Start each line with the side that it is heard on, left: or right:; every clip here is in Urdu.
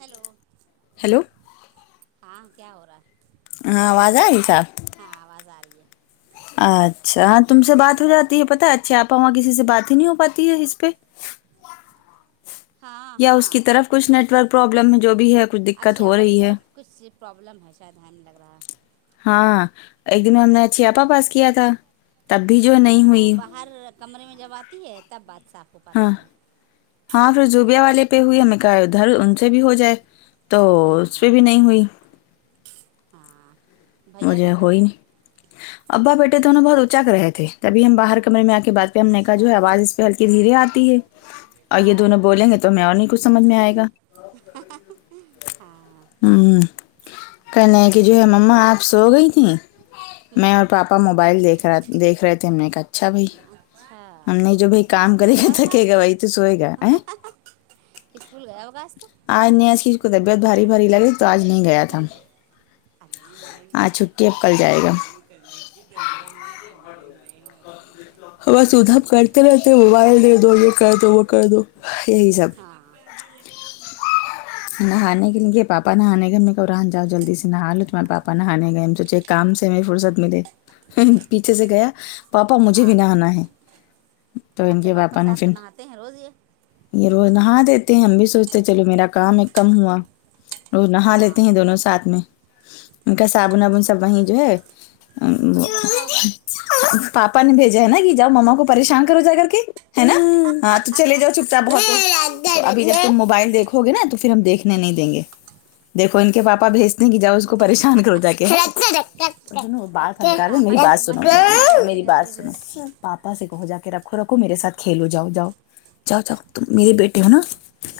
right: ہیلو
left: ہیلو
right: ہاں کیا ہو رہا ہے
left: ہاں آواز آئی صاف
right: ہاں آواز آ رہی ہے
left: اچھا تم سے بات ہو جاتی ہے پتہ اچھی آپا وہاں کسی سے بات ہی نہیں ہو پاتی ہے اس پہ [unintelligible]
right: ہاں
left: یا
right: ہاں
left: اس کی طرف کچھ نیٹورک پرابلم جو بھی ہے کچھ دقت ہو
right: اچھیاپا کی
left: رہی ہے
right: طرف کچھ پرابلم ہے شاید ہےاینگ لگ رہا ہے
left: ہاں ایک دن ہم نے اچھی آپا پاس کیا تھا تب بھی جو نہیں
right: وہ
left: ہوئی
right: باہر کمرے میں جب آتی ہے تب بات صاف ہو
left: ہاں
right: پاتی ہے
left: ہاں پھر زوبیا والے پہ ہوئی ہمیں کہا ادھر ان سے بھی ہو جائے تو
right: ہاں
left: اس پہ
right: ہاں
left: بھی نہیں ہوئی
right: ہاں بھیا کیا
left: وجے
right: کر
left: ہو
right: رہا
left: ہی نہیں
right: ہے
left: ابا بیٹے دونوں بہت اوچک رہے تھے تبھی ہم باہر کمرے میں آ کے بات پہ ہم نے کہا جو ہے
right: اچھا
left: آواز اس پہ ہلکی دھیرے آتی ہے اور یہ
right: ہاں
left: دونوں بولیں گے تو ہمیں اور نہیں کچھ سمجھ میں آئے گا
right: ہاں
left: ہمم کہنے لگے کہ جو ہے مما آپ سو گئی تھی
right: ہوں
left: میں اور پاپا ا موبائل دیکھ رہا دیکھ رہے تھے ہم نے کہا اچھا بھائی
right: اچھا
left: ہم نے جو بھائی کام کرے
right: اسکول
left: گا
right: گیا ہوگا آج
left: تھکے گا وہی تو سوئے گا ہے
right: اسکول گیا ہوگا آج تو
left: آج نہیں ایس چیز کو طبیعت بھاری بھاری لگی تو آج نہیں گیا تھا
right: میری نہیں
left: آج
right: آپ
left: چھٹی
right: کو
left: اب کل جائے
right: کھیتی
left: گا
right: باڑی کرنے کی ضرورت نہیں ہے میری نہیں
left: بس ادھر کرتے رہتے موبائل دے دو یہ کر دو وہ کر دو یہی سب نہانے کے لیے پاپا نہانے کا میں تو رہان جاؤ جلدی سے نہ آو تمار بات ا نہانے گئے ہم سوچے کام سے ہم فرصت ملے پیچھے سے گیا پاپا مجھے بھی
right: ہاں
left: نہانا ہے تو ان
right: اچھا
left: کے پاپا نے
right: ساتھ تو
left: پھر
right: نہاتے ہیں روز یہ
left: یہ روز نہا دیتے ہیں ہم بھی سوچتے چلو میرا کام ایک کم ہوا رو نہا لیتے
right: ہاں
left: ہیں دونوں
right: نہا لیں
left: ساتھ
right: گے
left: میں ان کا صابن وابن سب وہیں جو ہے
right: وہیں رکھا ہوگا
left: [unintelligible] پاپا نے بھیجا ہے نا کہ جاؤ مما کو پریشان کرو جا کر کے ہے نا ہاں تو چلے جاؤ چپ چاپ بہت ابھی جب تم موبائل دیکھو گے نا تو پھر ہم دیکھنے نہیں دیں گے دیکھو ان کے پاپا بھیجنے کی جاؤ اس کو پریشان کرو جا کے بات
right: یہ
left: سنو کر
right: پاپا
left: میری
right: کے
left: بات سنو
right: چمچ ہے یہ آ بھی جاتے
left: میری
right: ہیں
left: بات
right: جلدی سے
left: سنو پاپا سے کہو جا کے رکھو رکھو میرے ساتھ کھیلو جاؤ جاؤ جاؤ جاؤ تم میرے بیٹے ہو نا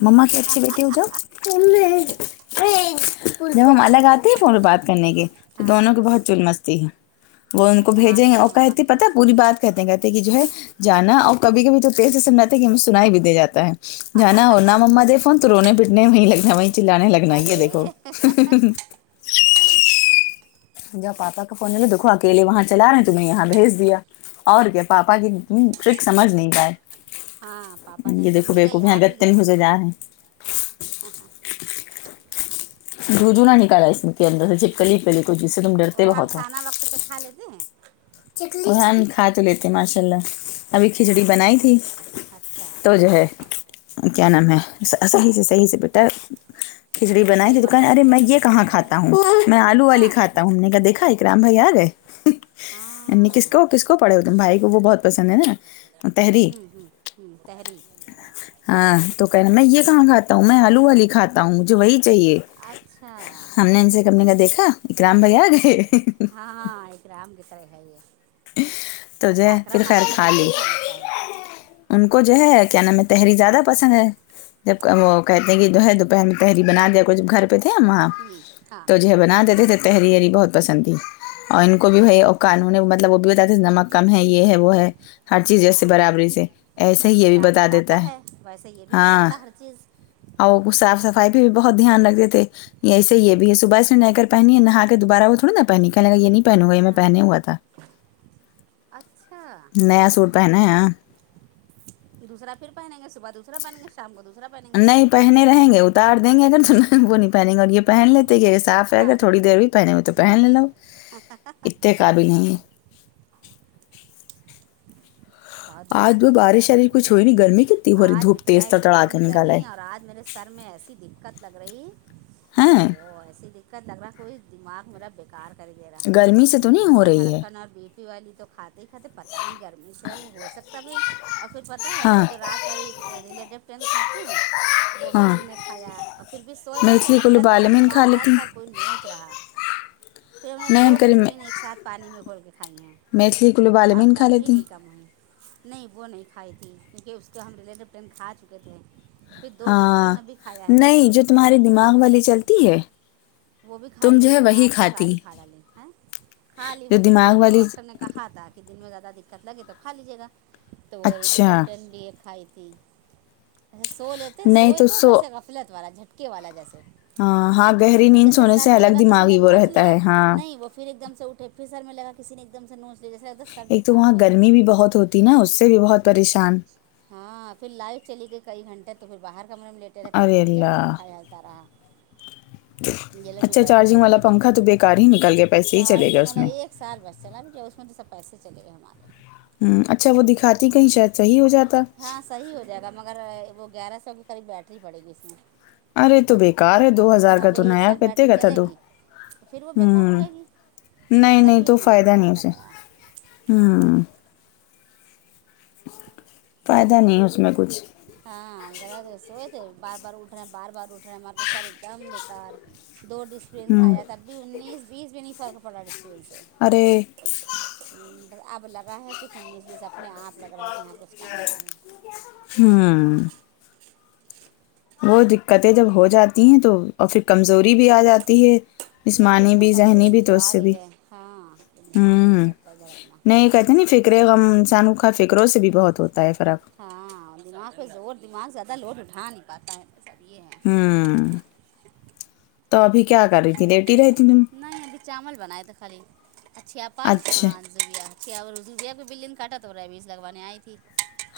left: مما کے اچھے بیٹے ہو نا جاؤ مما جب ہم الگ آتے ہیں فون پے بات کرنے کے تو
right: ہاں
left: دونوں کو بہت چول مستی ہے وہ ان کو
right: اچھا ہاں
left: بھیجیں
right: کہ
left: گے
right: جاؤ
left: اور
right: مما
left: کہتے
right: کے
left: پتہ
right: پاس
left: پوری بات کہتے کہتے کہ جو ہے جانا اور کبھی کبھی تو تیے سنھاتے ہے کہ ہمیں سناائی بھی دے جاتا ہے جانا ہو نہا مما دے فون تو رونے پٹنے میںیں لگ رہا بائی چلانے لگنا ہی ہے
right: ارے
left: دیکھو مجھا پاپا کا فون دیکھو اکلے وہاں چلا رہے ہیں تمہیں یہاں بھیج دیا اور کیا پاپا کی ت ٹرک سمجھ نہیں پائے
right: ہاں پاپا نے
left: یہ
right: ان کو
left: دیکھو
right: بھیجا
left: بیوقوف
right: یہ
left: یہاں
right: ابھی
left: گتے
right: گئے
left: میں گھسے جا رہے ہیں
right: ہاں ہاں
left: روجو نہ نکالا اس نے کے اندر سے جپ کلی پلی کوچ جس سے تم ڈرتے بہت ہو
right: تب تک کھا لیتے ہیں
left: رحان کھا تو لیتے ہیں ماشاء اللہ ابھی کھچڑی
right: ہاں
left: بنائی
right: اللہ کا
left: تھی
right: شکر اچھا
left: تو جو ہے کیا نام ہے صحیح سے صحیح سے بیٹا کھچڑی
right: اس کو
left: بنائی تھی
right: کئی
left: تو کہنے
right: مرتبہ
left: ارے
right: دیا
left: میں یہ
right: کرو
left: کہاں کھاتا ہوں میں آلو والی
right: ہاں
left: کھاتا ہوں نے کہ دیکھا ہے اکرام بھائی آ گئے کس
right: ہاں
left: کو کس کو پڑے ہو تم بھائی کو وہ بہت پسند ہے نا تحریر
right: ہم ہم ہم تحری
left: ہاں تو کہ نا میں یہ کہاں کھاتا ہوں میں آلو والی کھاتا ہوں مجھے وہی چاہیے
right: اچھا
left: ہم نے ان سے کمنے کا دیکھا اکرام بھائی آ گئے
right: ہاں ہاں ایک اکرام کی طرح ہے یہ
left: تو جو
right: اچھا
left: ہے پھر
right: اکرم
left: خیر
right: ماشاء اللہ کچھ بھی
left: لی
right: کھا لیتا ہے
left: ان کو جو ہے کیا نام ہے تحری زیادہ پسند ہے جب وہ کہتے ہیں کہ جو ہے دوپہر میں تحری بنا دیا کو جب گھر تھے وہاں
right: ہوں ہاں
left: تو جو ہے بنا دیتے تھے تحری یری بہت پسند ہے اور ان کو بھی بھائی
right: اچھا
left: قانونی مطلب وہ بھی بتیا تھے نمک کم ہے یہ ہے وہ ہے ہر چیز جیسے
right: ہاں
left: برابری سے ایسے ہی یہ بھی
right: اکرام
left: بتا
right: بتاتا
left: دیتا ہے
right: ویسے یہ بھی
left: ہاں
right: بتاتا ہر چیز
left: اور صاف صفائی پہ بھی بہت دھیان رکھتے تھے یہ ایسے یہ بھی ہے صبح سے میں نئے کر پہنی ہے نہا دوبارہ وہ تھوڑی نا پہنی کہنے لگا یہ نہیں پہنے گا یہ میں
right: ہاں
left: پہنے ہوا تھا
right: اچھا
left: نیا سٹ پہنا ہے
right: دوسرا پھر پہنیں گے صبح دوسرا پہن گے شام کو دوسرا پہنیں گے
left: نہیں پہنے رہیں گے اتار دیں گے اگر تو وہ نہیں پہن گے اور یہ پہن لیتے کہ اگر صاف رہے اگر
right: ہاں
left: تھڑ دیر بھی پہنے ہو تو پہن لینا
right: [unintelligible]
left: کاابل نہیں ہے
right: بہت دماغ
left: آج وہ بارش
right: چھیلاتا
left: شارش
right: ہے
left: کچھ ہوئی نہیں گرمی کتنی ہو رہی
right: آج
left: دھوپ
right: بیٹیا
left: تیز
right: اس
left: تڑا
right: قدر
left: کے
right: بھی
left: نکالا
right: گرمی ہے اور آج میرے سر میں ایسی دقت لگ رہی او و
left: ہیں
right: افو ایسی کا لگ رہا کوئی دماغ میرا بے کار کر ہی دے رہا
left: گرمی سے تو نہیں ہو
right: صبح
left: رہی ہے
right: دھڑکن اور بیٹ ی والی تو کھاتے ہی کھاتے پتہ نہیں گرمی سے ہو سکتا بھائی اور پھر پتہ ہے وہ
left: ہاں
right: جو رات ریلیٹیو پین کھاتے ہیں وہ بھی
left: ہاں
right: ہم نے کھایا اور پھر بھی سوئے ویسے
left: میتھلی کلو
right: غفلت والا کہ
left: بالمین
right: بار
left: کھا
right: بار
left: لیتی
right: سر کوئی نوچ رہا پھر ہم نے
left: نہیں
right: دو
left: کریم
right: ڈسپلن ایک ساتھ پانی میں گھول کے کھائی ہیں
left: میتھلی کلو
right: اور
left: بالمین
right: تب
left: کھا
right: بھی
left: لیتی
right: نہیں نہیں وہ نہیں کھائی تھی کیونکہ اس کے ہم ریلیٹو کھا چکے تھے پھر دو
left: ہاں
right: ڈسبن ابھی کھایا ہے ہم نے
left: نہیں
right: وہی
left: جو تمہارے
right: تین
left: دماغ
right: بجے
left: والی چلتی ہے
right: وہ بھی
left: تم
right: کھائی ہے
left: جو
right: بیٹیا
left: وہی
right: آج
left: کھاتی
right: ساری کھا ڈاالیں ہیں کھا لی
left: جو
right: وہ بھی کھا
left: دماغ
right: لی وہ
left: والی
right: ڈاکٹر نے کہا تھا کہ دن میں زیادہ دقت لگے تو کھا لیجیے گا تو وہی
left: اچھا
right: لیپٹن بھی ایک کھائی تھیسے سو لیتے
left: نہیں
right: سوئے تو
left: سو
right: ویسے غفلت والا جھٹکے والا جیسے
left: ہاں ہاں گہری
right: ا
left: نیند
right: جیسے
left: سونے
right: سر
left: سے
right: میں
left: الگ
right: لگا کسی نے
left: دماغی وہ
right: نوچ
left: رہتا
right: لیا
left: ہے ہاں
right: نہیں وہ پھر ایک دم سے اٹھے پہ پھر سر میں لگا کسی نے ایک دم سے نوچے جیے سر میں
left: ایک تو وہاں گرمی بھی بہت ہوتی نا اس سے بھی بہت پریشان
right: ہاں پھر لائٹ چلی گئی کئی گھنٹے تو پھر باہر کمرے میں لیٹے رہتا ہے
left: ارے
right: افو پھر بچارا
left: اللہ
right: پنکھا طرح یہ لوگ بھی
left: اچھا
right: بیٹے رہا
left: چارجنگ والا
right: اندر
left: پنکھا تو بیکار ہی نکل گیا پیسے ہی چلے گئے
right: چارجنگ
left: اس
right: ملا
left: میں
right: ایک ایک سال بس چلا بھیٹ اس میں تو سب پیسے چلے گئے ہمارے
left: ہوں اچھا وہ دکھاتی کہیں شاید صحیح ہو جاتا
right: [unintelligible] ہاں صحیح ہو جائے گا مگر وہ گیارہ سو کے قریب بیٹری پڑے گی اس میں
left: ارے تو بیکار ہے دو ہزار کا
right: اب
left: تو
right: ایک
left: نیا
right: سال
left: کتے
right: بیٹری
left: کا تھا
right: چلے
left: تو
right: گی پھر وہ بیکار ہو
left: ہوں
right: جائے گی
left: نہیں نہیں
right: تبھی
left: تو
right: ہم نے
left: فائدہ
right: صحیح
left: نہیں اسے
right: کرایا
left: ہوں فائدہ نہیں ہے اس میں کچھ
right: ہاں ر سوئے تھے بار بار اٹ رہے ہیں بار بار اٹھ رہے ہیں ہمار کے سر ایک دم بےیکار دو ڈسپین
left: ہوں
right: کھایا تب بھی انیس بیس میں نہیں فرق پڑا ڈسپین سے
left: ارے
right: ہوں اب لگا ہے کچھ انیس بیس اپنے آپ لگ رہا ہے کہ یہاں کچھ کم نہیں ہے
left: ہوں وہ دقتیں جب ہو جاتی ہیں تو اور پھر کمزوری بھی آ جاتی ہے
right: نہیں تو
left: جسمانی
right: ادھر
left: بھی ذہنی
right: کمزوری
left: بھی تو اس
right: آ
left: سے بھی
right: گئی ہے ہاں دھیان بھی نہیں
left: ہوں
right: رکھتا ادھر اپنا
left: نہیں یہ کہتے نہیں فر فکر ہے غم انسانوں کا فکروں سے بھی بہت ہوتا ہے فرق
right: ہاں دماغ پہ زور دماغ زیادہ لوڈ اٹھا نہیں پاتا ہے سب یہ ہے
left: ہوں تو ابھی کیا کرے لیٹی رہتی ہوں
right: نہیں ابھی چاول بنائے تھے خالی اچھی آپائی تو
left: اچھا
right: وہاں [unintelligible] بلن کاٹا تو ابز لگانے آئی تھی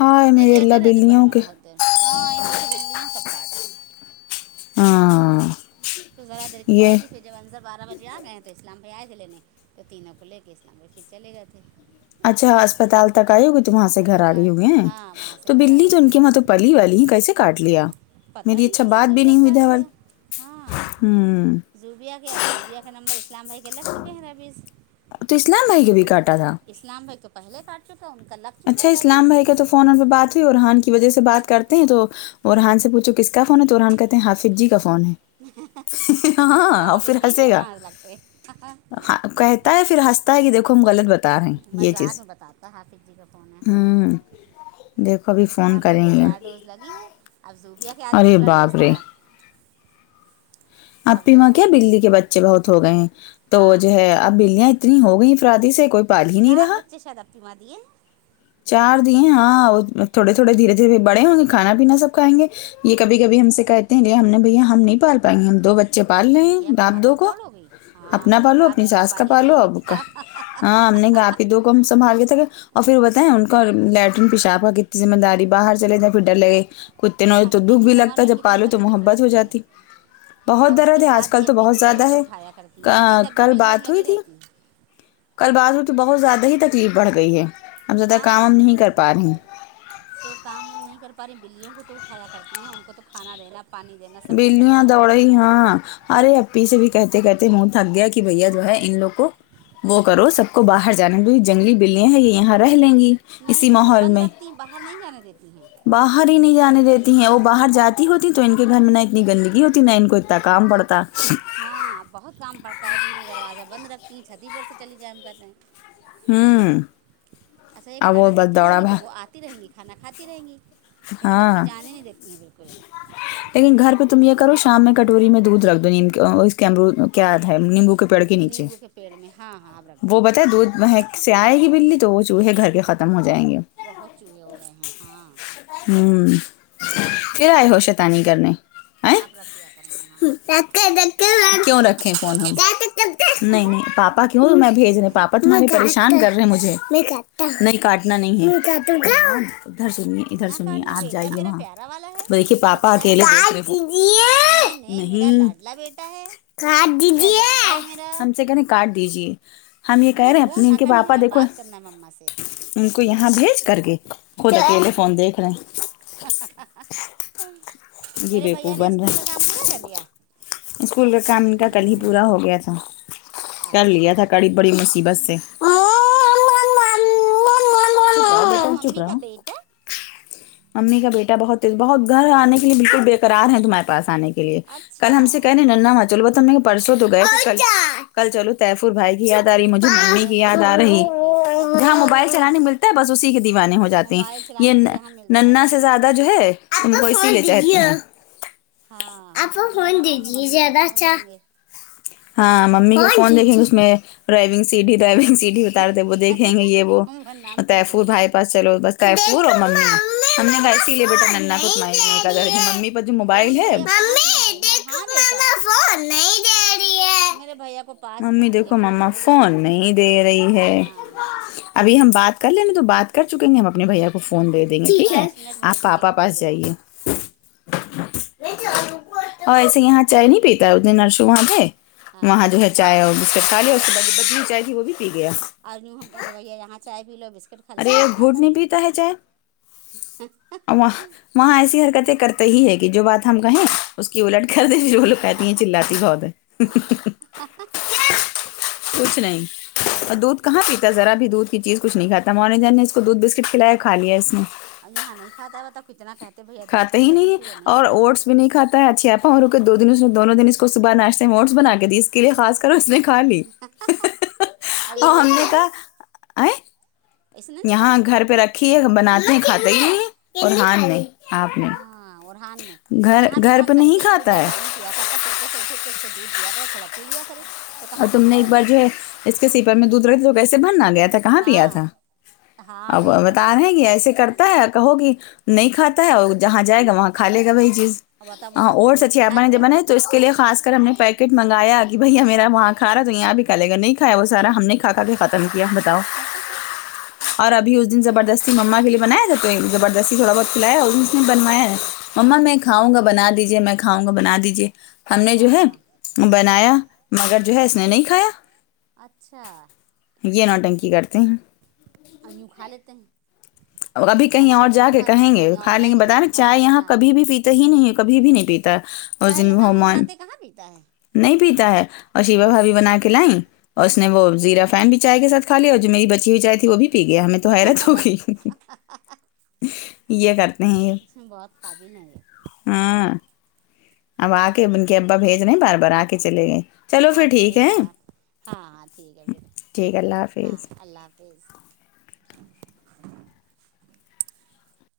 left: ہائے
right: نہیں
left: میرے اللہ
right: لیٹر ہے دوپہر
left: بلیوں
right: میں
left: کے
right: بہت دیر ہاں ان لوگ کی بلیاں سب کاٹ رہی ہیں
left: ہاں
right: تو ذرا دیر کے لے ائی
left: یہ
right: تھی پھر جب اندر بارہ بجے آ گئے ہیں تو اسلام بھائی آئے تھے لینے تو تینوں کو لے کے اسلام بھائی پھر چلے گئے تھے
left: اچھا اسپتال تک آئے ہوگے تو وہاں سے گھر آگئے
right: اسپتال
left: ہوئے ہیں
right: ہاں وہاں سے
left: تو
right: گھر آ
left: بلی
right: گئی
left: تو ان
right: تھی
left: کی وہاں تو پلی والی ہے کیسے کاٹ لیا
right: پتہ
left: میری
right: نہیں
left: اچھا
right: کیسے
left: بات بھی
right: زوبیا
left: نہیں ہوئی
right: کاٹ
left: ادھر
right: لیا ہاں زبیا کے آپ زوبیا کا نمبر اس اسلام بھائی کے لگ چکے ہیں ربز
left: تو اسلام بھائی کے بھی
right: ذوبی
left: کاٹا تھا
right: اسلام بھاںی تو پہلے پٹ چکا ہوں ان کا اللہ
left: اچھا اسلام بھائی کا تو فونو پہ بات ہوئی اور ارہان کی وجہ سے بات کرتے ہیں تو ارحان سے پوچھو کس کا فون ہے تو اورحان کہتے ہیں حافظ جی کا فون ہے اور
right: ہاں میں
left: پھر
right: جینس
left: ہنسے گا
right: باہر لگتاہے
left: کہتا ہے پھر ہنستا ہے کہ دیکو ہم غلط ب
right: مذاق میں بتاتا حافظ جی کا فون ہاں
left: ہوں دیکھو ابھی
right: نہیں
left: فون
right: اسلام بھائی
left: کریں
right: کے
left: گے
right: چار ڈز لگی ہے اب زوبیا کے آج
left: ارے
right: دوسرا ڈوز
left: باپ رے
right: تھا اب
left: ابی
right: جو ہے
left: واں
right: ہم
left: کیا
right: تی
left: بلی کے بچے بہت ہو گئے ہیں تو
right: ہاں
left: جو ہے اب بلیاں اتنی ہوگئی افرادی سے کوئی پال ہی نہیں
right: چار
left: رہا
right: بچے شاید اپنی ماں دیے
left: چار دے ہاں تھوڑے تھوڑے دھیرے دھیرے بڑے ہوں گے کھانا پینا سب کھائیں گے یہ کبھی کبھی ہم سے کہتے ہیںے ہم نے بھیا ہم نہیں پال پائیں گے ہم دو بچے بچے پال لے
right: تم
left: ہیں
right: مٹیا کہاں
left: ڈات دو
right: تک
left: کو
right: دوڑو گی ہاں
left: اپنا
right: صحیح
left: پالو
right: بات
left: اپنی
right: بیٹے
left: ساس کا
right: پالی رہی
left: پالو
right: اور
left: ابو کا
right: کیا
left: ہاں ہم نے گات دو کم سنبھال تےگںے اور پھر ان کا لٹرن پیشابفا کتنی ذمہ داری باہر چلے جا پھر ڈر لگے کتے نوئے تو
right: اپی
left: دکھ
right: کی
left: بھی
right: کمر
left: لگتا ہے
right: میں
left: جب
right: کتنی
left: پالو تو
right: تکلیف
left: محبت ہو
right: رہتی ہے
left: جاتی بہت
right: اور اس
left: درد
right: کے
left: ہے آج
right: بعد
left: کل
right: بھی
left: تو
right: اپی
left: بہت
right: جھک جھک
left: زیادہ
right: کے
left: ہے
right: اٹھایا کرتی ہیں نہیں تب بھی
left: کل
right: بلیوں میں
left: بات ہوئی
right: لگی
left: تھی
right: رہتی ہیں
left: کل بازو کی بہت زیادہ ہی تکلیف بڑھ گئی ہے اب زیادہ کام ہم
right: ہاں
left: نہیں
right: لیکن
left: کر پا رہی ہیں
right: تو کام ہم نہیں کر پا رہی بلیوں کو تو اٹھایا کرتی ہیں ان کو تو کھانا دے نا پانی ہے نہ سب کچھ رکھنا
left: بلیاں
right: ہے ان کے
left: دوڑ
right: لیے
left: رہی
right: ٹائم سے
left: ہاں ارے ان سے بھی کہتے کہتے منہ تھک گیا کہ بھیا جو ہے ان لوگ کو وہ کرو سب کو باہر جنمبی جنگلی بلیا ہیں یہ یہاں رہ لیں گی
right: نہیں
left: اسی
right: تو سب
left: ماحول
right: بند
left: میں
right: رکھتی ہیں باہر نہیں جانے دیتی ہیں
left: باہر ہی نہیں جانے دیتی ہیں وہ باہر جاتی ہوتی تو ان گھر میں نہ اتنی گندگی ہوتی نہ ان کو اتنا کام بڑھتا
right: ہاں بہت کام پڑتا ہے زین دروازہ بند رکھتی ہیں چھتی پر سے چلی جائیں ہم گھر میں
left: امم
right: اچھا یہ کھانا دیتی رہیں گی تو وہ
left: بھاگ
right: آتی رہیں گی کھانا کھاتی رہیں گی لیکن اپی
left: ہاں
right: جانے نہیں دیتی ہیں بالکل
left: لیکن گھر پہ تم یہ کرو شام میں کٹوری میں دودھ رکھ دو ان کے وا مرو کیا آدھا ہے نیمبو کے پیڑ کے نیچے
right: نیمبو کے پیڑ میں ہاں ہاں آپ رکھ دیا
left: وہ
right: کریں
left: بتاے
right: گے
left: دودھ میں سے آئے گی بلی تو وہ چوہے گھر کے ختم ہو جائیں گے
right: بہت چوہے ہو گئے ہیں ہاں
left: ہوں پھر آئے ہو شیطانی کرنے
right: آپ رکھیے آپ
left: کیوں رکھے فون ہم
right: کیا بتا
left: نہیں
right: رہا
left: نہیں پاپ پاپا کیوں نا بھیج رہے پاپا تمہارے پریشان کر رہے مجھے نہیں کاٹنا نہیں ہے ادھر سنیے ادھر
right: نہ
left: سنیے
right: کاٹنا
left: آپ
right: بیٹا
left: جائیے
right: میرا
left: وہاں
right: پیارا والا ہے
left: دیکھیے
right: اچھا
left: پاپا
right: بچہ ہے
left: اکیلے
right: نہیں میرا
left: نہیں
right: لاڈلا بیٹا ہے
left: کاٹ دیجیے
right: شہزادہ ہے میرا
left: ہم سے کہنے کاٹ دیجے ہم یہ کہہ
right: نہیں
left: رہے ہیں اپنے
right: فون نہ
left: ان کے
right: کاٹیے
left: پاپا
right: ہمیں
left: دیکھو
right: بات کرنا ہے مما سے
left: ان کو یہاں بھیج کر کے خود
right: ہاں
left: اکیلے فون دیکھ رہے یہ
right: میرے بھیا
left: بیوقوف
right: نے
left: بن رہے
right: اسکول کا
left: ہیں
right: کام پورا کر لیا
left: اسکول کا کام ان کا کل ہی پورا ہو گیا تھا کر لیا تھا
right: اچھا
left: کڑی بڑی مصیبت سے رہو
right: بھیا
left: بیٹا چپ
right: ممی کا
left: رہو
right: بیٹا
left: امی کا بیٹا بہت تیز بہت گھر آنے کے لیے بالکل بےکرار ہیں تمہارے پاس آنے کے لیے کل ہم سے
right: اچھا
left: کہ رھے ننا چلو تو پرسوں تو گئے کل کل چلو تیفور بھائی کی یاد آ رہی مجھے ممی کی یاد
right: تیفور
left: آ رہی
right: بھائی کی
left: جہاں موبائل
right: اچھا
left: چلانے ملتا ہے بس اسی کے دیوانے ہو جاتیں ہیں
right: موبائل
left: یہ
right: چلانے تو یہاں ملتا
left: ننا
right: ہے
left: سے زیادہ جو ہے ان کو اسی لیے کہتے ہیں
right: ہاں
left: آپ کا
right: ہاں کہ
left: فون
right: یہاں آئیں گے
left: دیجیے
right: ممی کا
left: ذرا
right: فون
left: سا
right: دیں گے
left: ہاں ممی کو فون دیکھیں گے اس میں ڈرائیونگ سیٹ ہی ڈرائیونگ سیٹ اتارتے وہ دیکھیں گے یہ وہ
right: ہم نام پھر
left: طیفور
right: بھول گئے
left: بھائی چلو بس طیفور اور ممی ہم نے کہ اسی لیے بیٹا ننا ختم ممی پر جو
right: فون
left: موبائل ہے
right: بھیا پانچ منٹ دینا ہاں بیٹا
left: نہیں دے
right: میرے بھیا کو پانچ
left: ممی
right: منٹ کے لیے
left: دیکھو ماما
right: دے
left: فون
right: دینا
left: نہیں دے رہی ہے
right: ہاں
left: ابھی ہم بات کر لیں تو بات کر چکیں گے ہم اپنے بھیا کو کو فون دے دیں گے ٹھیک ہے
right: پانچ منٹ میرے
left: آپ
right: بیٹے
left: پاپا
right: کو دے
left: پاس
right: دینا
left: جائیے اور ایسے یہاں چائے نہیں پیتا ہے اس دن نرسو وہاں گئے
right: ہاں
left: وہاں جو ہے چائے اور بسکٹ کھا لیا اس کے بعد بدلی چائے تھی وہ بھی پی گیا
right: اور یہاں بی ہمکو چائے پی لو بس کھا لو
left: ارے
right: تو نہیں
left: گھونٹ
right: کھاتا ہے
left: پیتا چائے اور وہاں وہاں ایسی حرکتیں کرتے ہی ہے کہ جو بات ہم کہیں اس کی الٹ کر دی جو وہ لو کہتی ہیں چلاتی بہت ہے کچھ نہیں اور دودھ کہاں پیتا ذرا بھی دودھ کی چیز کچھ نہیں کھاتا مجن نے اس کو دودھ بسکٹ کھلایا کھا لیا اس نے
right: اب یہاں نہیں کھاتا واتا کتنا کہتے ہیں بھیا دودھ
left: کھاتا
right: پی
left: ہی
right: لو دودھ
left: ہے،
right: پی لو نہیں
left: اور
right: لیتا ہے
left: اوٹس نہیں کھاتا ہے اچھی اپا رو کے دو دن اس نے دونوں دن اس کو صبح ناشتے ہیں اووٹس بنا کے دیے
right: ہوں
left: اس کےلئے خاص کر کر اس نے کھا لی
right: اب انہوں
left: اور ہم نے
right: کھایا ہی
left: کہا
right: نہیں
left: آے
right: اس نے نہیں
left: یہاں
right: کھایا
left: گھر پہ رکھی ہے ہم بناتے ہیں کھاتے ہی نہیں ہے ارحان نہیں آپ نے
right: ہاں اورحان نے
left: گھر
right: یہاں بھی
left: گھر
right: تو ہم
left: پہ نہیں
right: کہتے ہیں کہ
left: کھاتا
right: بیٹیا
left: ہے
right: پانی پیا کرتا سوتے سے اٹھ اٹھ کے اس کو دودھ دیا کر تھوڑا پی لیا کرے تو
left: اور
right: کہاں
left: تم نے
right: پیتا
left: ایک بار جو ہے اس کے سیپر میں دودھ رکھے تو کیسے بھرنا گیا تھا کہاں پیا
right: ہاں
left: تھا
right: ہاں
left: اب
right: نہیں پیا تھا
left: بتا
right: اس
left: رہے ہیں کہ ایسے کر کہو گی نہیں کھاتا ہے اور جہاں جائے گا وہاں کھا لے گا وہی چیز
right: اب بتا
left: ہاں
right: وہاں دودھ
left: اوٹس اچھی
right: بسکٹ کھا
left: آپا جو
right: لیا
left: بناے تو اس کے لیے خاص کر ہم نے پیکیٹ منگایا کہ بھیا میرا وہاں کھارا تو یہاں بھی کا لے گا نہیں کایا وہ سارا ہم نے کھا کھا کے ختم کیا بتاؤ اور ابھی اس دن زبردست سی مما کے لیے بنایا جتے ہیں زبردستی تھوڑا بہت کھلایا اور بھی اس نے بنوایا ہے مما میں کھاؤں گا بنا دیجیے میں کھاؤں گا بنا دیجیے ہم نے جو ہے
right: ہاں
left: بنایا مگر جو ہے اس نے نہیں کھایا
right: اچھا
left: یہ نوٹنکی کرتے ہیں
right: اور یوں کھا لیتے ہیں
left: اور ابھی کہیں
right: بناؤ
left: اور
right: تو
left: جا
right: نہیں
left: کے
right: کھاتے ہیں
left: کہیں گے
right: اور
left: کھا لیں گے
right: جائیں تو
left: بت ہے
right: یوں
left: نا
right: کھا
left: چائے
right: لیں گے
left: یہاں
right: ہاں
left: کبھی بھی پیتی ہی نہیں کبھی بھی نہیں پیتا ہے اور اس
right: چاہے
left: دن ہو
right: ہاں ہم
left: مان
right: بناتے کہاں پیتا ہے
left: نہیں پیتا ہے اور شیوا بھابھی بنا کے لائیں اور اس نے وہ زیرا فین بھی چائے کے ساتھ کھا لیا اور جو میری بچی ہوئی چائے تھی وہ بھی پی گیا ہمیں تو حیرت ہوگئی یہ کر
right: اس میں بہت قابل ہے یہ
left: ہاں اب آ کے ان کے ابا بھیج رئیں بار بار آ کے چلے گئے چلو
right: آ
left: پھر
right: کے
left: ٹھیک
right: دیکھ
left: ہے
right: رہا آ ہاں ہاں ٹھیک ہے پھر
left: ٹھیک اللہ
right: ہاں
left: حافظ
right: اللہ حافظ